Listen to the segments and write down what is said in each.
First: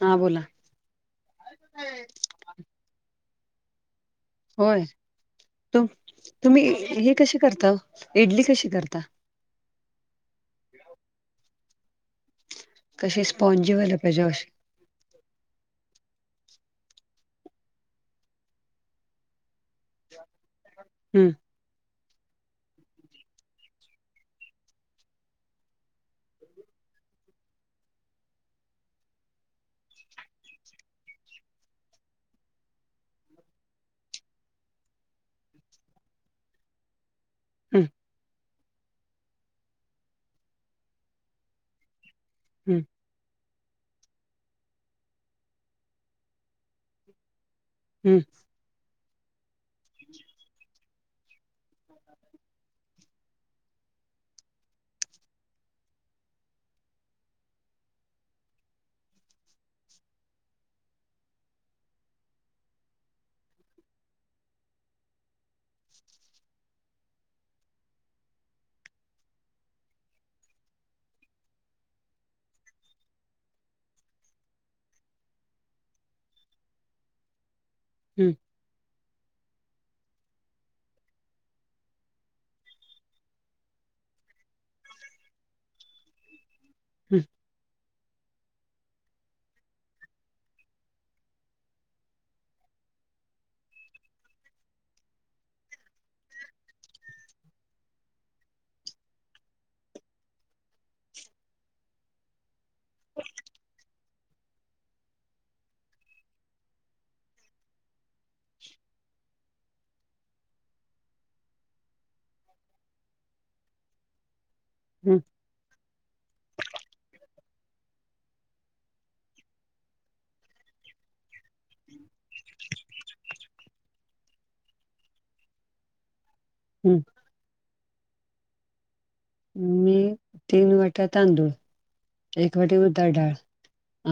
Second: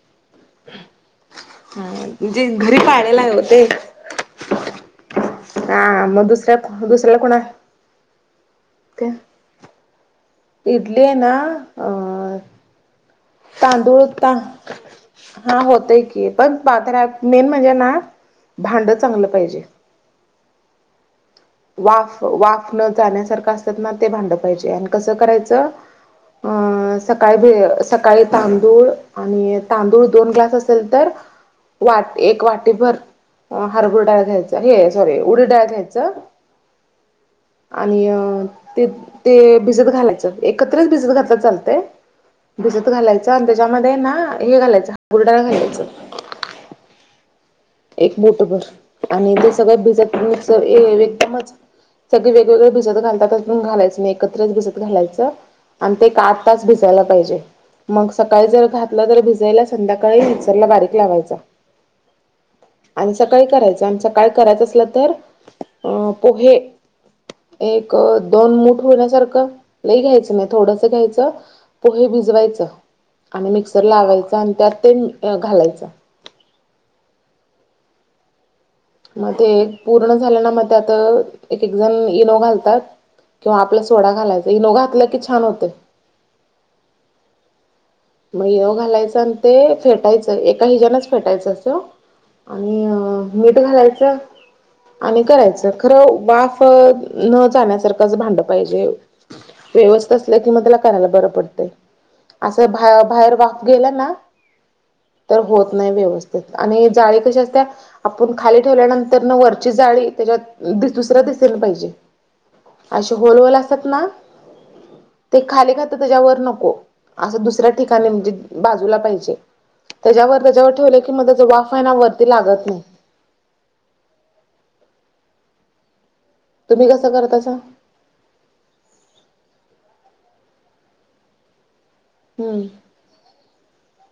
हां बोला हा म्ह जी घरी [unintelligible] होय तु हा मग दुसऱ्या तुम्ही हे दुसऱ्याला कोणा कसे करता इडली कशी करता ते [inaudible] इडली आयना अ कशी स्पॉनजी व्हायला तांदूळ पाहिजे ता अशी - हा होतय की पण पात्रात मेन म्हणजे ना भांड चांगलं पाहिजे हम्म वाफ वाफ न जाण्यासारखं असतात ना ते भांड पाहिजे आणि कसं करायचं अं सकाळी भ सकाळी तांदूळ आणि तांदूळ दोन ग्लास असेल तर वाट एक वाटीभर हरभूर डाळ घ्यायच हे सॉरी उडी डाळ घ्यायच हम्म आणि ते ते भिजत घालायचं एकत्रच भिजत घातलं चालतय हम्म भिजत घालायचं आणि त्याच्यामध्ये ना हे घालायचं हरभुर डाळ घालायचं एक हम्म मुठभर आणि ते सगळं भिजत मिक्स हे एकदमच सगळे वेगवेगळे भिजत घालतात पण घालायचं नाही एकत्रच भिजत घालायचं आणि ते का आठ तास भिजायला पाहिजे मग सकाळी जर घातलं तर भिजयला संध्याकाळी मिक्सरला बारीक लावायचा आणि सकाळी करायचं आणि सकाळी करायचं असलं तर अ पोहे एक दोन मूठ होण्यासारखं लई घ्यायचं नाही थोडंस घ्यायचं पोहे भिजवायचं आणि मिक्सर लावायचं आणि त्यात ते घालायचं हम्म मग ते पूर्ण झालं ना मग ते आता एक एक जण इनो घालतात किंवा आपला सोडा घालायचं इनो घातलं की छान होतय हम् मग इनो घालायच आणि ते फेटायचं एका हिजनाच फेटायचं असं आणि मुठ घालायचं आणि करायचं खरं वाफ न जाण्यासारखंच भांड पाहिजे व्यवस्थ असल्या कि मग त्याला करायला बरं पडतंय असं भाये भायेर वाफ गेला ना तर होत नाही व्यवस्थित आणि ही जाळी कशी असत्या आपण खाली ठेवल्यानंतर न वरची जाळी त्याच्यात दुसर दिसेल पाहिजे अशी होल वाली असत्यात ना हम् ते खाली काय तर त्याच्यावर नको अस दु सऱ्या ठिकाणी म्हंजे बाजूला पाहिजे त्याज्यावर त्याज्यावर ठेवल की म त्याची वाफ हायना वरती लागत नाही तुम्ही हम्म. कसं करतासा मी तीन वाट्या तांदूळ एक हम्म वाटी उडदा डाळ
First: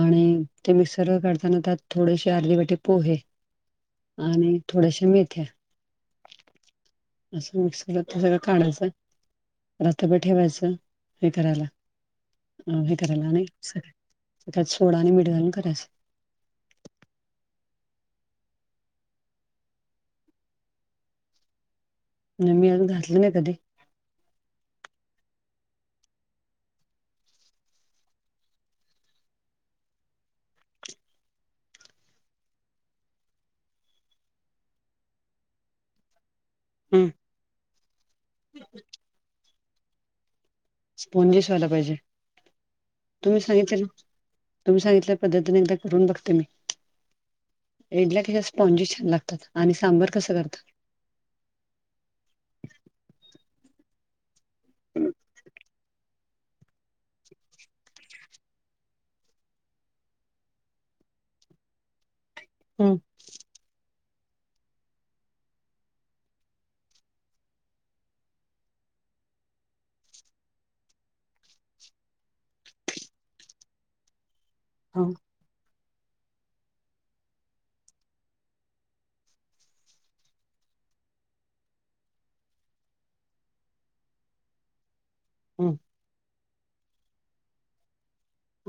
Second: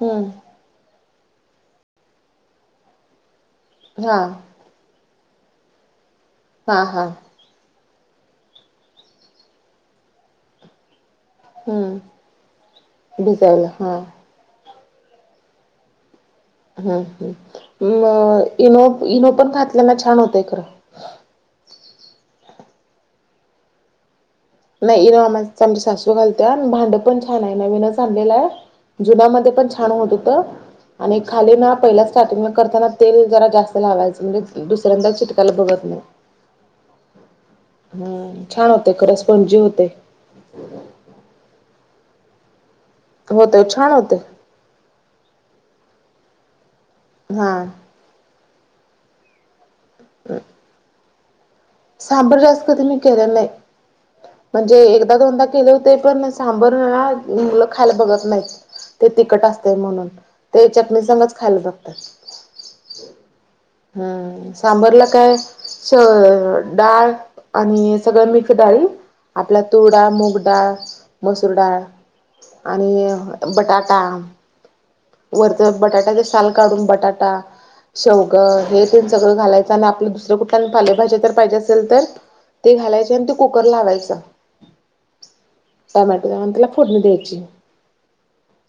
आणि हम्म ते मिक्सर वर काढताना त्यात थोडेशी आरधी वाटी पोहे हा आणि थोड्याश्या मेथ्या हा हा असं मिक्सर वर काढायचं रातभर ठेवायचं हे करायला हम अ हे करायला आणि त्यात सोडा आणि मीठ घालून करायच हो हो म इनो इनो पण घातल्याना छान होतंय खरं नाई मी अजुन घातलं नाही कधी नाही [unintelligible] आमची सासू घालत्या भांडं पण छान आहे नवीनच आणलेलं आहे जुनामध्ये पण छान होत होत आणि खाली ना पहिल्या स्टार्टिंग म करताना तेल जरा जास्त लावायचं म्हणजे दुसऱ्यांदा चिटकायला बघत नाही हम् छान होते खरंच स्पंजी होतय स्पोनजिस व्हायला पाहिजे तुम्ही होते सांगितल छान ना होते तुम्ही सांगितल्या पद्धतीने एकदा करून बघते मी. हा. इडल्या कशा स्पॉन्जी छान लागतात आणि सांबर कसं करतात? सांभर जास्त कधी मी केले नाही म्हणजे एकदा दोनदा केले होते पण सांबर ह मुलं खायला बघत नाहीत. ते तिखट असते म्हणून ते चटणी सगच खायला बागतात. हम. हम्म सांबरला काय स डाळ आणि सगळ मिक्स डाळी आपल्या तुरडाळ मुगडाळ मसूर डाळ आणि बटाटा. हा. वरच बटाट्याचे साल काढून बटाटा. शेवगं हे तेन सगळं घालायचं आणि आपल्या दुसऱ्या कुठल्या फलेभाज्या तर पाहिजे असेल तर ते घालायचे आणि ते कुकर लावायच. हम. टोमॅटो त्याला फोडणी द्यायची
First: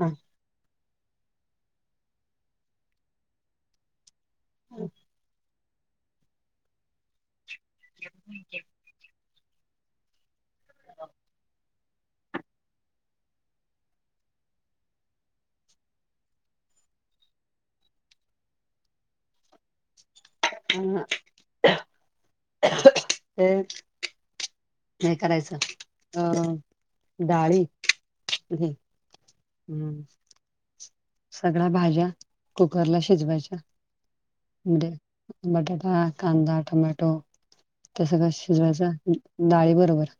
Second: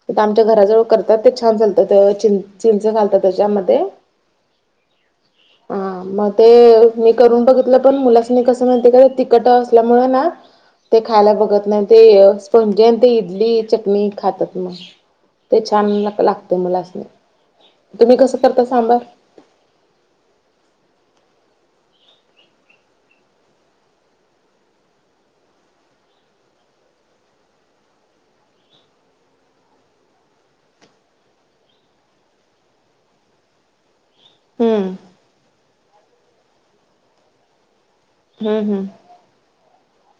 हा आमच्या घराजवळ कर ते छान झाल्त चिंच घालतात त्याच्यामध्ये [inaudible] हा मग ते मी करून बघितलं पण मुलासनी कस माहितीय का त कट असल्यामुळे ना ते खायला बघत नाही ते स्पॉन्जी आणि ते इडली चटणी खातात मग. ते छान लागतं मलासनी तुम्ही कसं करता सांबार? [inaudible] हे करायचं अ डाळी हम्म. सगळ्या भाज्या कुकरला शिजवायच्या हम्म बटाटा कांदा टमॅटो त्या सगळं हम्म हम्म शिजवायच् डाळी बरोबर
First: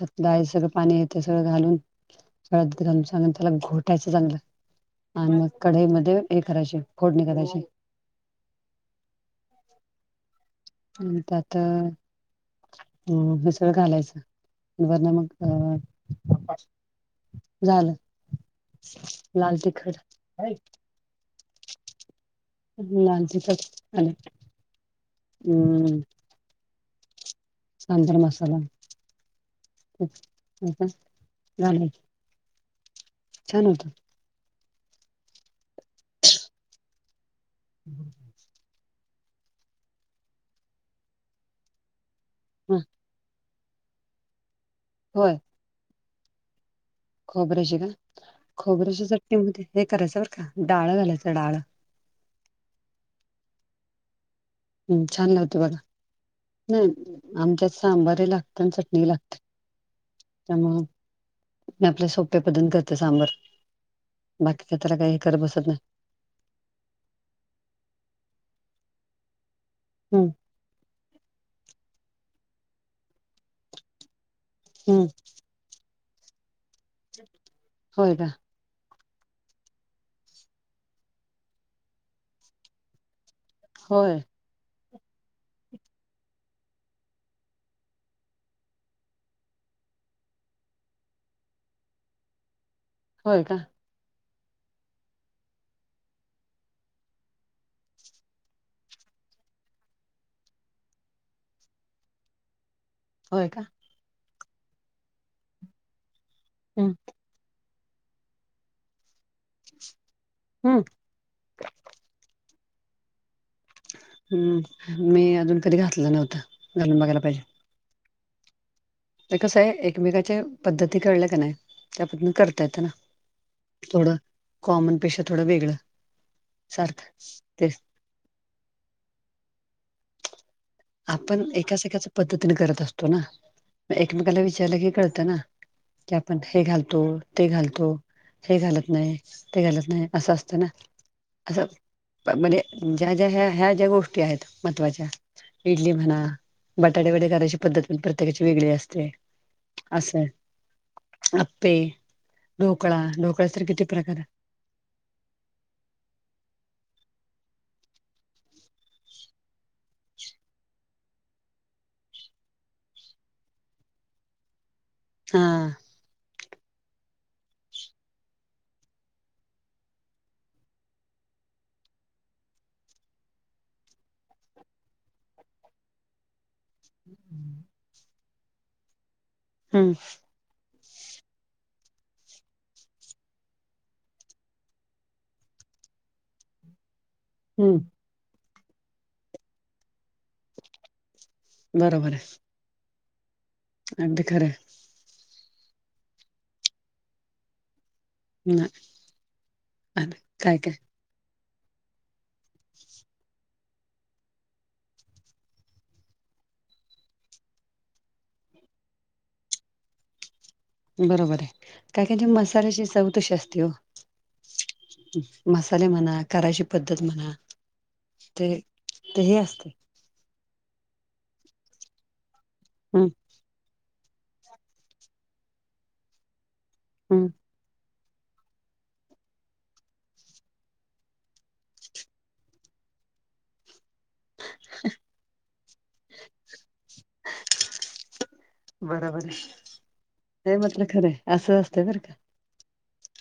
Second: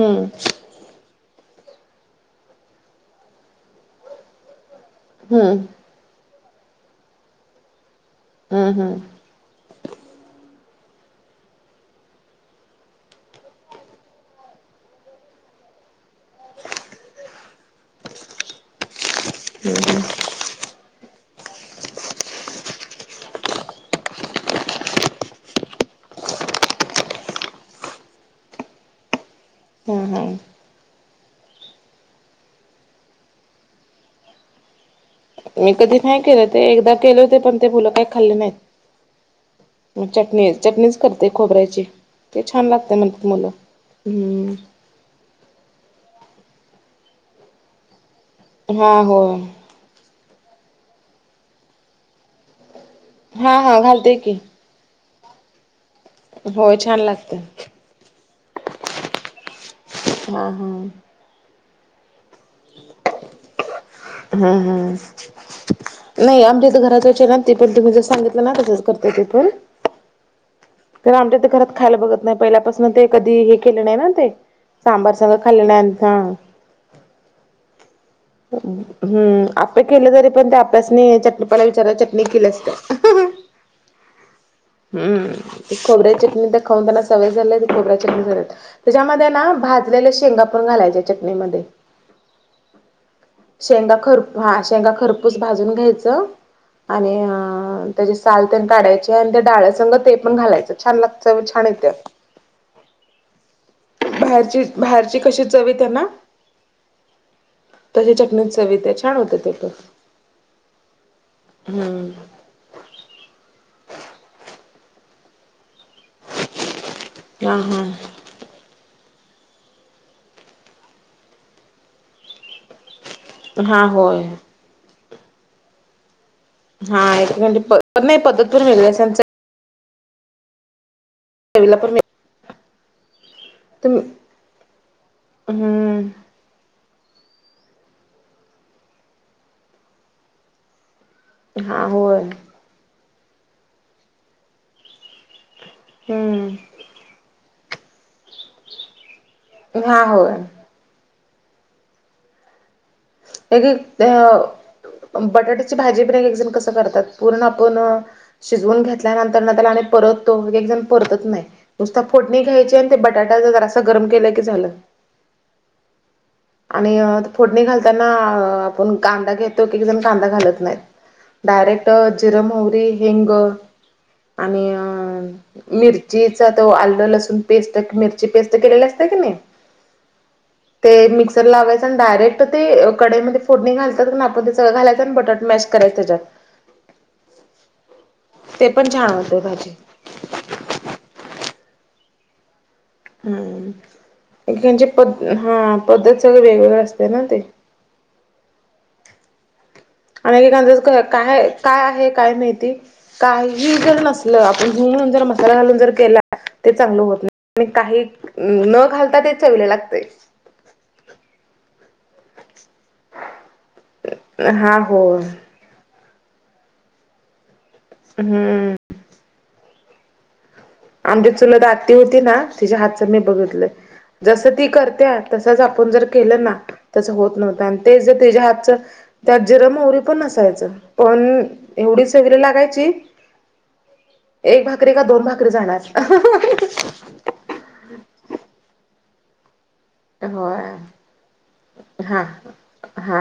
तर डाळी सग पाणी येत सगळं घालून सगळ्यात गरम चांग त्याला घोटायचं चांगलं. आणि मग हम्म कढई मध्ये हे करायचे फोडणी करायची. हा हा. त्यात हम हे सगळं घालायचं [unintelligible] मग अ झालं लाल तिखट लाल तिखट आणि हम्म. सांबर मसाला. हम्म हम्म छान होत. मी कधी नाही केले ते एकदा केले होते पण ते मुल काही खाल्ले नाहीत. चटणी चटणीच करते खोबऱ्याची ते छान ह लागते म्हणतात मुलं. हम. होय. खोबर्याची का हा खोबऱ्याची हो चटणी मध्ये हे करायचं बरं का डाळ घालायचं डाळ. हा हा घालते की. हम्म छान लागतं बघ आता. होय छान लागते आमच्यात सांबार ही लागतं आणि चटणी लागते. हा हा. त्यामुळ मी आपल्या सोप्या पद्धतीनं करते सांबर हा बाकीच्या हा त्याला काही कर बसत नाही. नाही आमच्या तर घरात वच्या ना ते पण तुम्ही जर सांगितलं ना तसंच करत ते पण. हम्म कारण आमच्या ते घरात खायला बघत नाही पहिल्यापासून ते कधी हे केले नाही ना ते हम्म सांबार सग खाललाथ होय का हम्म आपे केले तरी पण त्या आप्यासने चटणीपाला विचाराला चटणी केली असते होय हम्म खोबऱ्या चटणी द खाऊन त्यांना सवय झाल्याय खोबऱ्या चटणी झाल्यात त्याच्यामध्ये ना भाजलेल्या शेंगापून घालायच्या चटणीमध्ये हो का शंगा खर हा शेंगा खरपूस भाजून घ्यायचं आणि त्याचे साल त्या काढायचे आणि त्या डाळ्यासंग ते पण घालायचं छान लागतं छान येते होय का बाहेरची बाहेरची कशी चवी त्यांना हां तशी चटणीत सवित्या छान होत ते प हम्म हम्म हम्म मी अजून कधी घातलं नव्हतं घालून बघायला पाहिजे हां हां ब कस आहे एकमेकाच्या पद्धती कळल्या का नाही त्या पद् करता येत ना हा थोडं होय कॉमन पेशा थोडं वेगळं हा सारखं एकंे तेच नाही पद्धत पण मि आपण चवीला एकाच पण एकाच वेग पद्धतीने करत असतो ना म तुम एकमेकाला विचारलं की कळतं ना की हम्म आपण हे घालतो ते घालतो हे घालत नाही ते घालत नाही असं असतं ना हा होय असं म्हणजे ज्या ज्या ह्या ह्या ज्या गोष्टी आहेत महत्त्वाच्या इडली म्हणा हम्म बटाटे वडे करायची पद्धत पण प्रत्येकाची वेगळी असते हा असं होय आपे ढोकळा ढोकळ एक तर किती एक प्रकार अ बटाट्याची भाजी पण एक एकजण कसं करतात पूर्ण आपण शिजवून घेतल्यानंतर ना त्याला आणि परतो एक जण परतत नाही नुसता फोडणी घ्यायचे आणि ते बटाटा जरा असं गरम केलं की झालं हा आणि फोडणी घाल त्यांना आपण कांदा घेतो की जण कांदा घालत नाहीत डायरेक्ट जिरमी हेंग आणि अ मिरचीचा तो आलं लसूून पेस्ट मिरची पेस्ट केलेली असत कि नाही हम् ते मिक्सर लावायचं आणि डायरेक्ट ते कढीईमध्ये फोडणी घालतात आपण तेगळं घालायचं आणि बटाट मॅशरायं त्याच्यात हम्म ते पण छान होते भाजी. बरोबर आहे. हा अगदी खरं आहे एकेकांची पद्धत हा पद्धत सगळ वेगवेगळे असते ना ते, ना एकेकांच काय काय आहे काय माहिती काय. मीठ जर नसल आपण हू म्हणून जर मसाला घालून जर केला ते चांगलं होत नाही आणि काही न घालता ते चवीला लागतय. बरोबर आहे. काही काहीची मसाल्याची चव तशी असते हो. हा हो मसाले म्हणा करायची पद्धत म्हणा ते हम्म तेही असते. आमची चुलत आती होती ना तिच्या हम्म हातचं मी बघितलं जस ती करत्या तसच आपण जर केलं ना तस हम्म होत नव्हतं आणि ते जर त्याच्या हातच त्यात जिर मोहरी पण नसायचं पण एवढी सगरी लागायची. एक भाकरी का दोन भाकरी जाणार बरोबर होय हे मात्र खरं आहे असं असतं बरं का हा हा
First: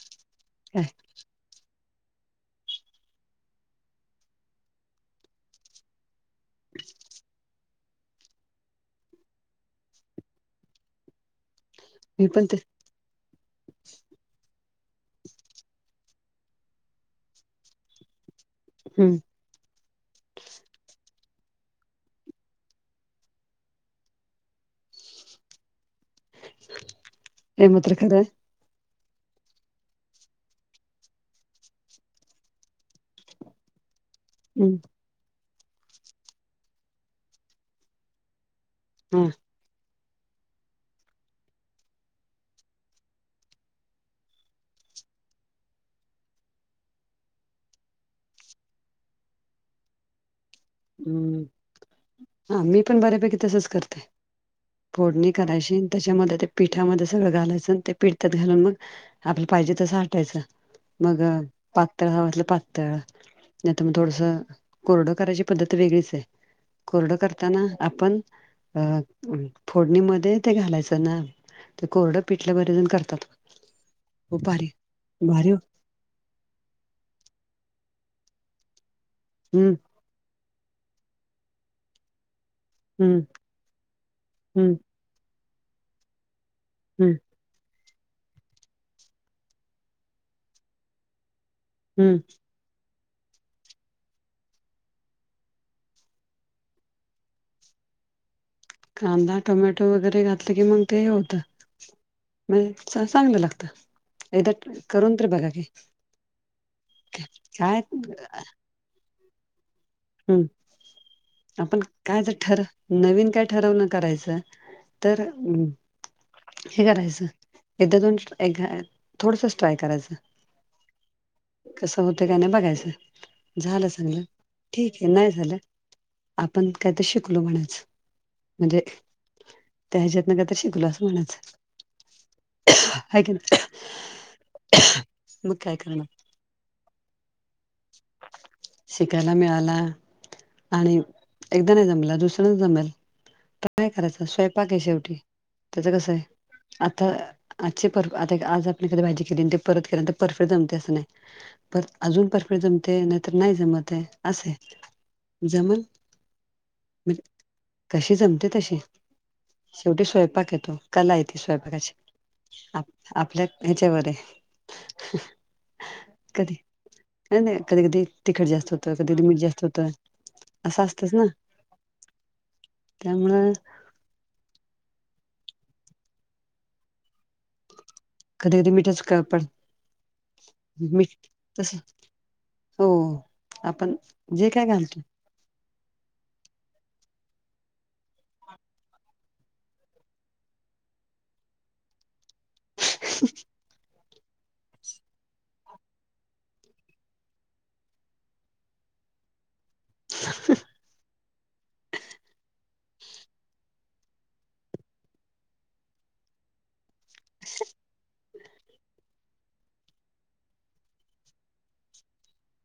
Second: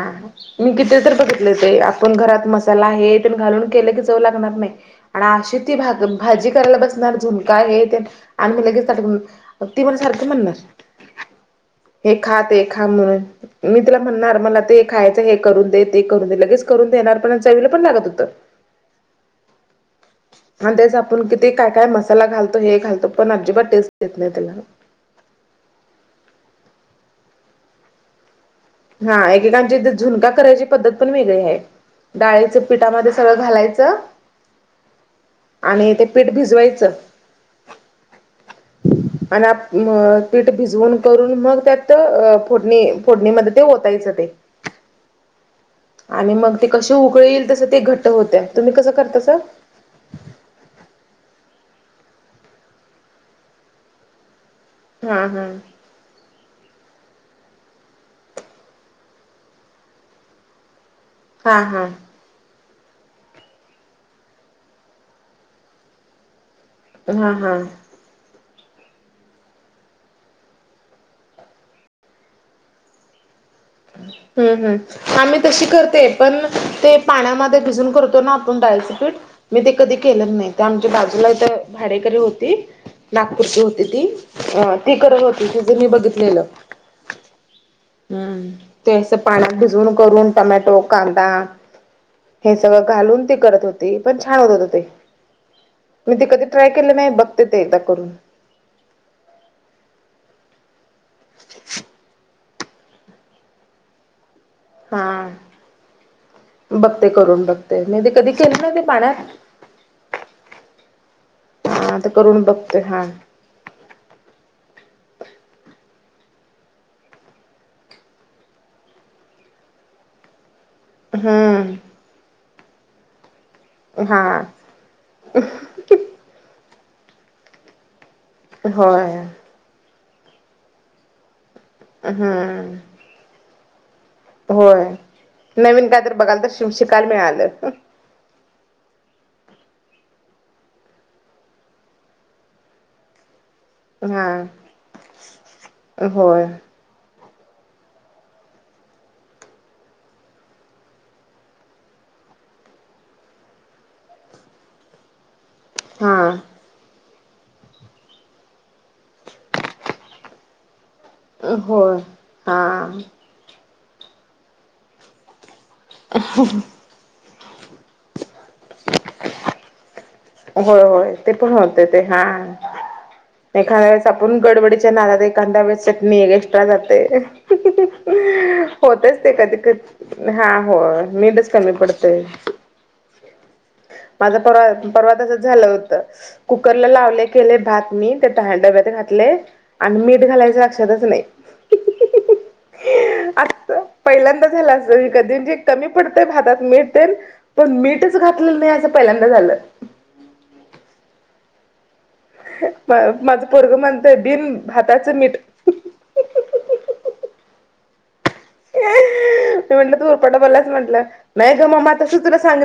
मी काय किथ तर बघ. ते आपण घरात मसाला हे तेन घालून केले की चव लागणार नाही. आणि अशी ती भाक भाजी करायला बसणार झुणका हे तेन आणि मी लगेच ताट घेऊन ती मला सारखं म्हणणार. हे मी खा पण ते खा म्हणून, मी तिला म्हणणार मला ते खायचं हे करून दे. ते करून दे लगेच करून देणार पण चवीला पण लागत होतं. हम्म. आणि तेच आपण किती काय, काय मसाला घालतो हे घालतो पण अजिबात टेस्ट येत नाही त्याला, हे मात्र खरं. हा एकेकांची झुणका करायची पद्धत पण वेगळी आहे. डाळीचं पीठामध्ये सगळं घालायचं हम्म आणि ते पीठ भिजवायचं. हम आणि आत मग पीठ भिजवून करून मग त्यात फोडणी फोडणीमध्ये ते ओतायचं ते आणि मग ते कशी उकळी येईल तसं ते घट्ट होतंय. तुम्ही कसं करतासा? हम्म हा मी पण बऱ्यापैकी तसच करते. हा फोडणी हा करायची त्याच्यामध्ये ते पिठामध्ये सगळं घालायचं आणि ते पिठ त्यात घालून मग आपलं पाहिजे तसं आटायचं. मग हा हा पातळ हव असल पातळ नाही तर मग थोडस कोरडं करायची पद्धत वेगळीच आहे. कोरड हा हा. करताना आपण अ फोडणीमध्ये ते घालायचं ना ते कोरडं पिठलं बरेच जण करतात. खूप हम्म भारी हम्म आम्ही भारी तशी करते. पण ते पाण्यामध्ये भिजून करतो ना आपण डाळीचं पीठ मी ते हम्म कधी नाही. ते आमच्या बाजूला इथ भाडेकरी होती हम्म नागपुरची होती हम्म ती करत होती. तिझं मी बघितलेलं. हम्म हम्म ते अस पाण्यात भिजून करून टोमॅटो, कांदा हम्म हे सगळं घालून ती करत होती. पण छान होत होत ते. मी ते कधी ट्राय केले नाही. बघते ते एकदा करून कांदा, टोमॅटो वगैरे घातलं की मग ते होत. म्हण चांगलं लागत. एकदा करून तर हा बघा की, बघते करून काय बघते मी ते कधी केलं नव्हते पाण्यात हम् आपण हा ते कायतर करून ठर बघते हा नवीन काय ठरवण करायचं तर हे करायचं एकदा दोन एक थोडसच ट्राय करायचं हम्म होत का नाही बघायचं झालं चांगलं हा ठीक आहे नाही झालं आपण काय तर शिकलो म्हणायाच म्हणजे होय त्या ह्याच्यातनं काय शिकलो असं म्हणायचं. हम्म हाय कणी होय. नवीन काय तर बघायला तर शिकायला मिळालं. शिकायला मिळाला आणि एकदा नाही जमला दुसऱ्यांदा जमेल. तसं नाही करायच हा स्वयंपाक आहे. शेवटी त्याचं कसं आहे. होय आता आजची परफ आता आज आपण कधी भाजी केली ते परत केली परफेक्ट जमते असं नाही. पर अजून परफेक्ट जमते नाहीतर नाही जमत असं जमल हा मे कशी जमते तशी शेवटी स्वयंपाक हे तो कला हाय ती होय हा स्वयंपाकाची आपल्या हच्यावर हाय कधी नाही नाही कधी कधी तिखट जास्त होतं कधी कधी मीठ जास्त होतं होय असं असतच होय ना ते पण होते ते हा त्यामुळं एखाद्या वेळेस आपून गडबडीच्या नादात एखांद्या वेळेस चटणी एक्स्ट्रा जाते कधी कधी मीठच क होतच ते पड कधी कधी ते हा हो मीठ मिठीच कमी तस पडतय हो आपण माझ जे काय परवा घालतो परवा तसच झालं होत कुकरला लावले केले भात मी ते डब्यात घातले आणि मीठ घालायचे लक्षातच नाही अस पहिल्यांदा झालं अस कधी म्हणजे कमी पडतय भातात मिठ तेन पण मीठच घातलेलं नाही असं पहिल्यांदा झालं [inaudible] माझं पोरगं म्हणतय बिन भाताचं मीठ [unintelligible] मी म्हटलं तू उरपाट बोललास म्हटलं नाही ग ममा तस तुला सांगित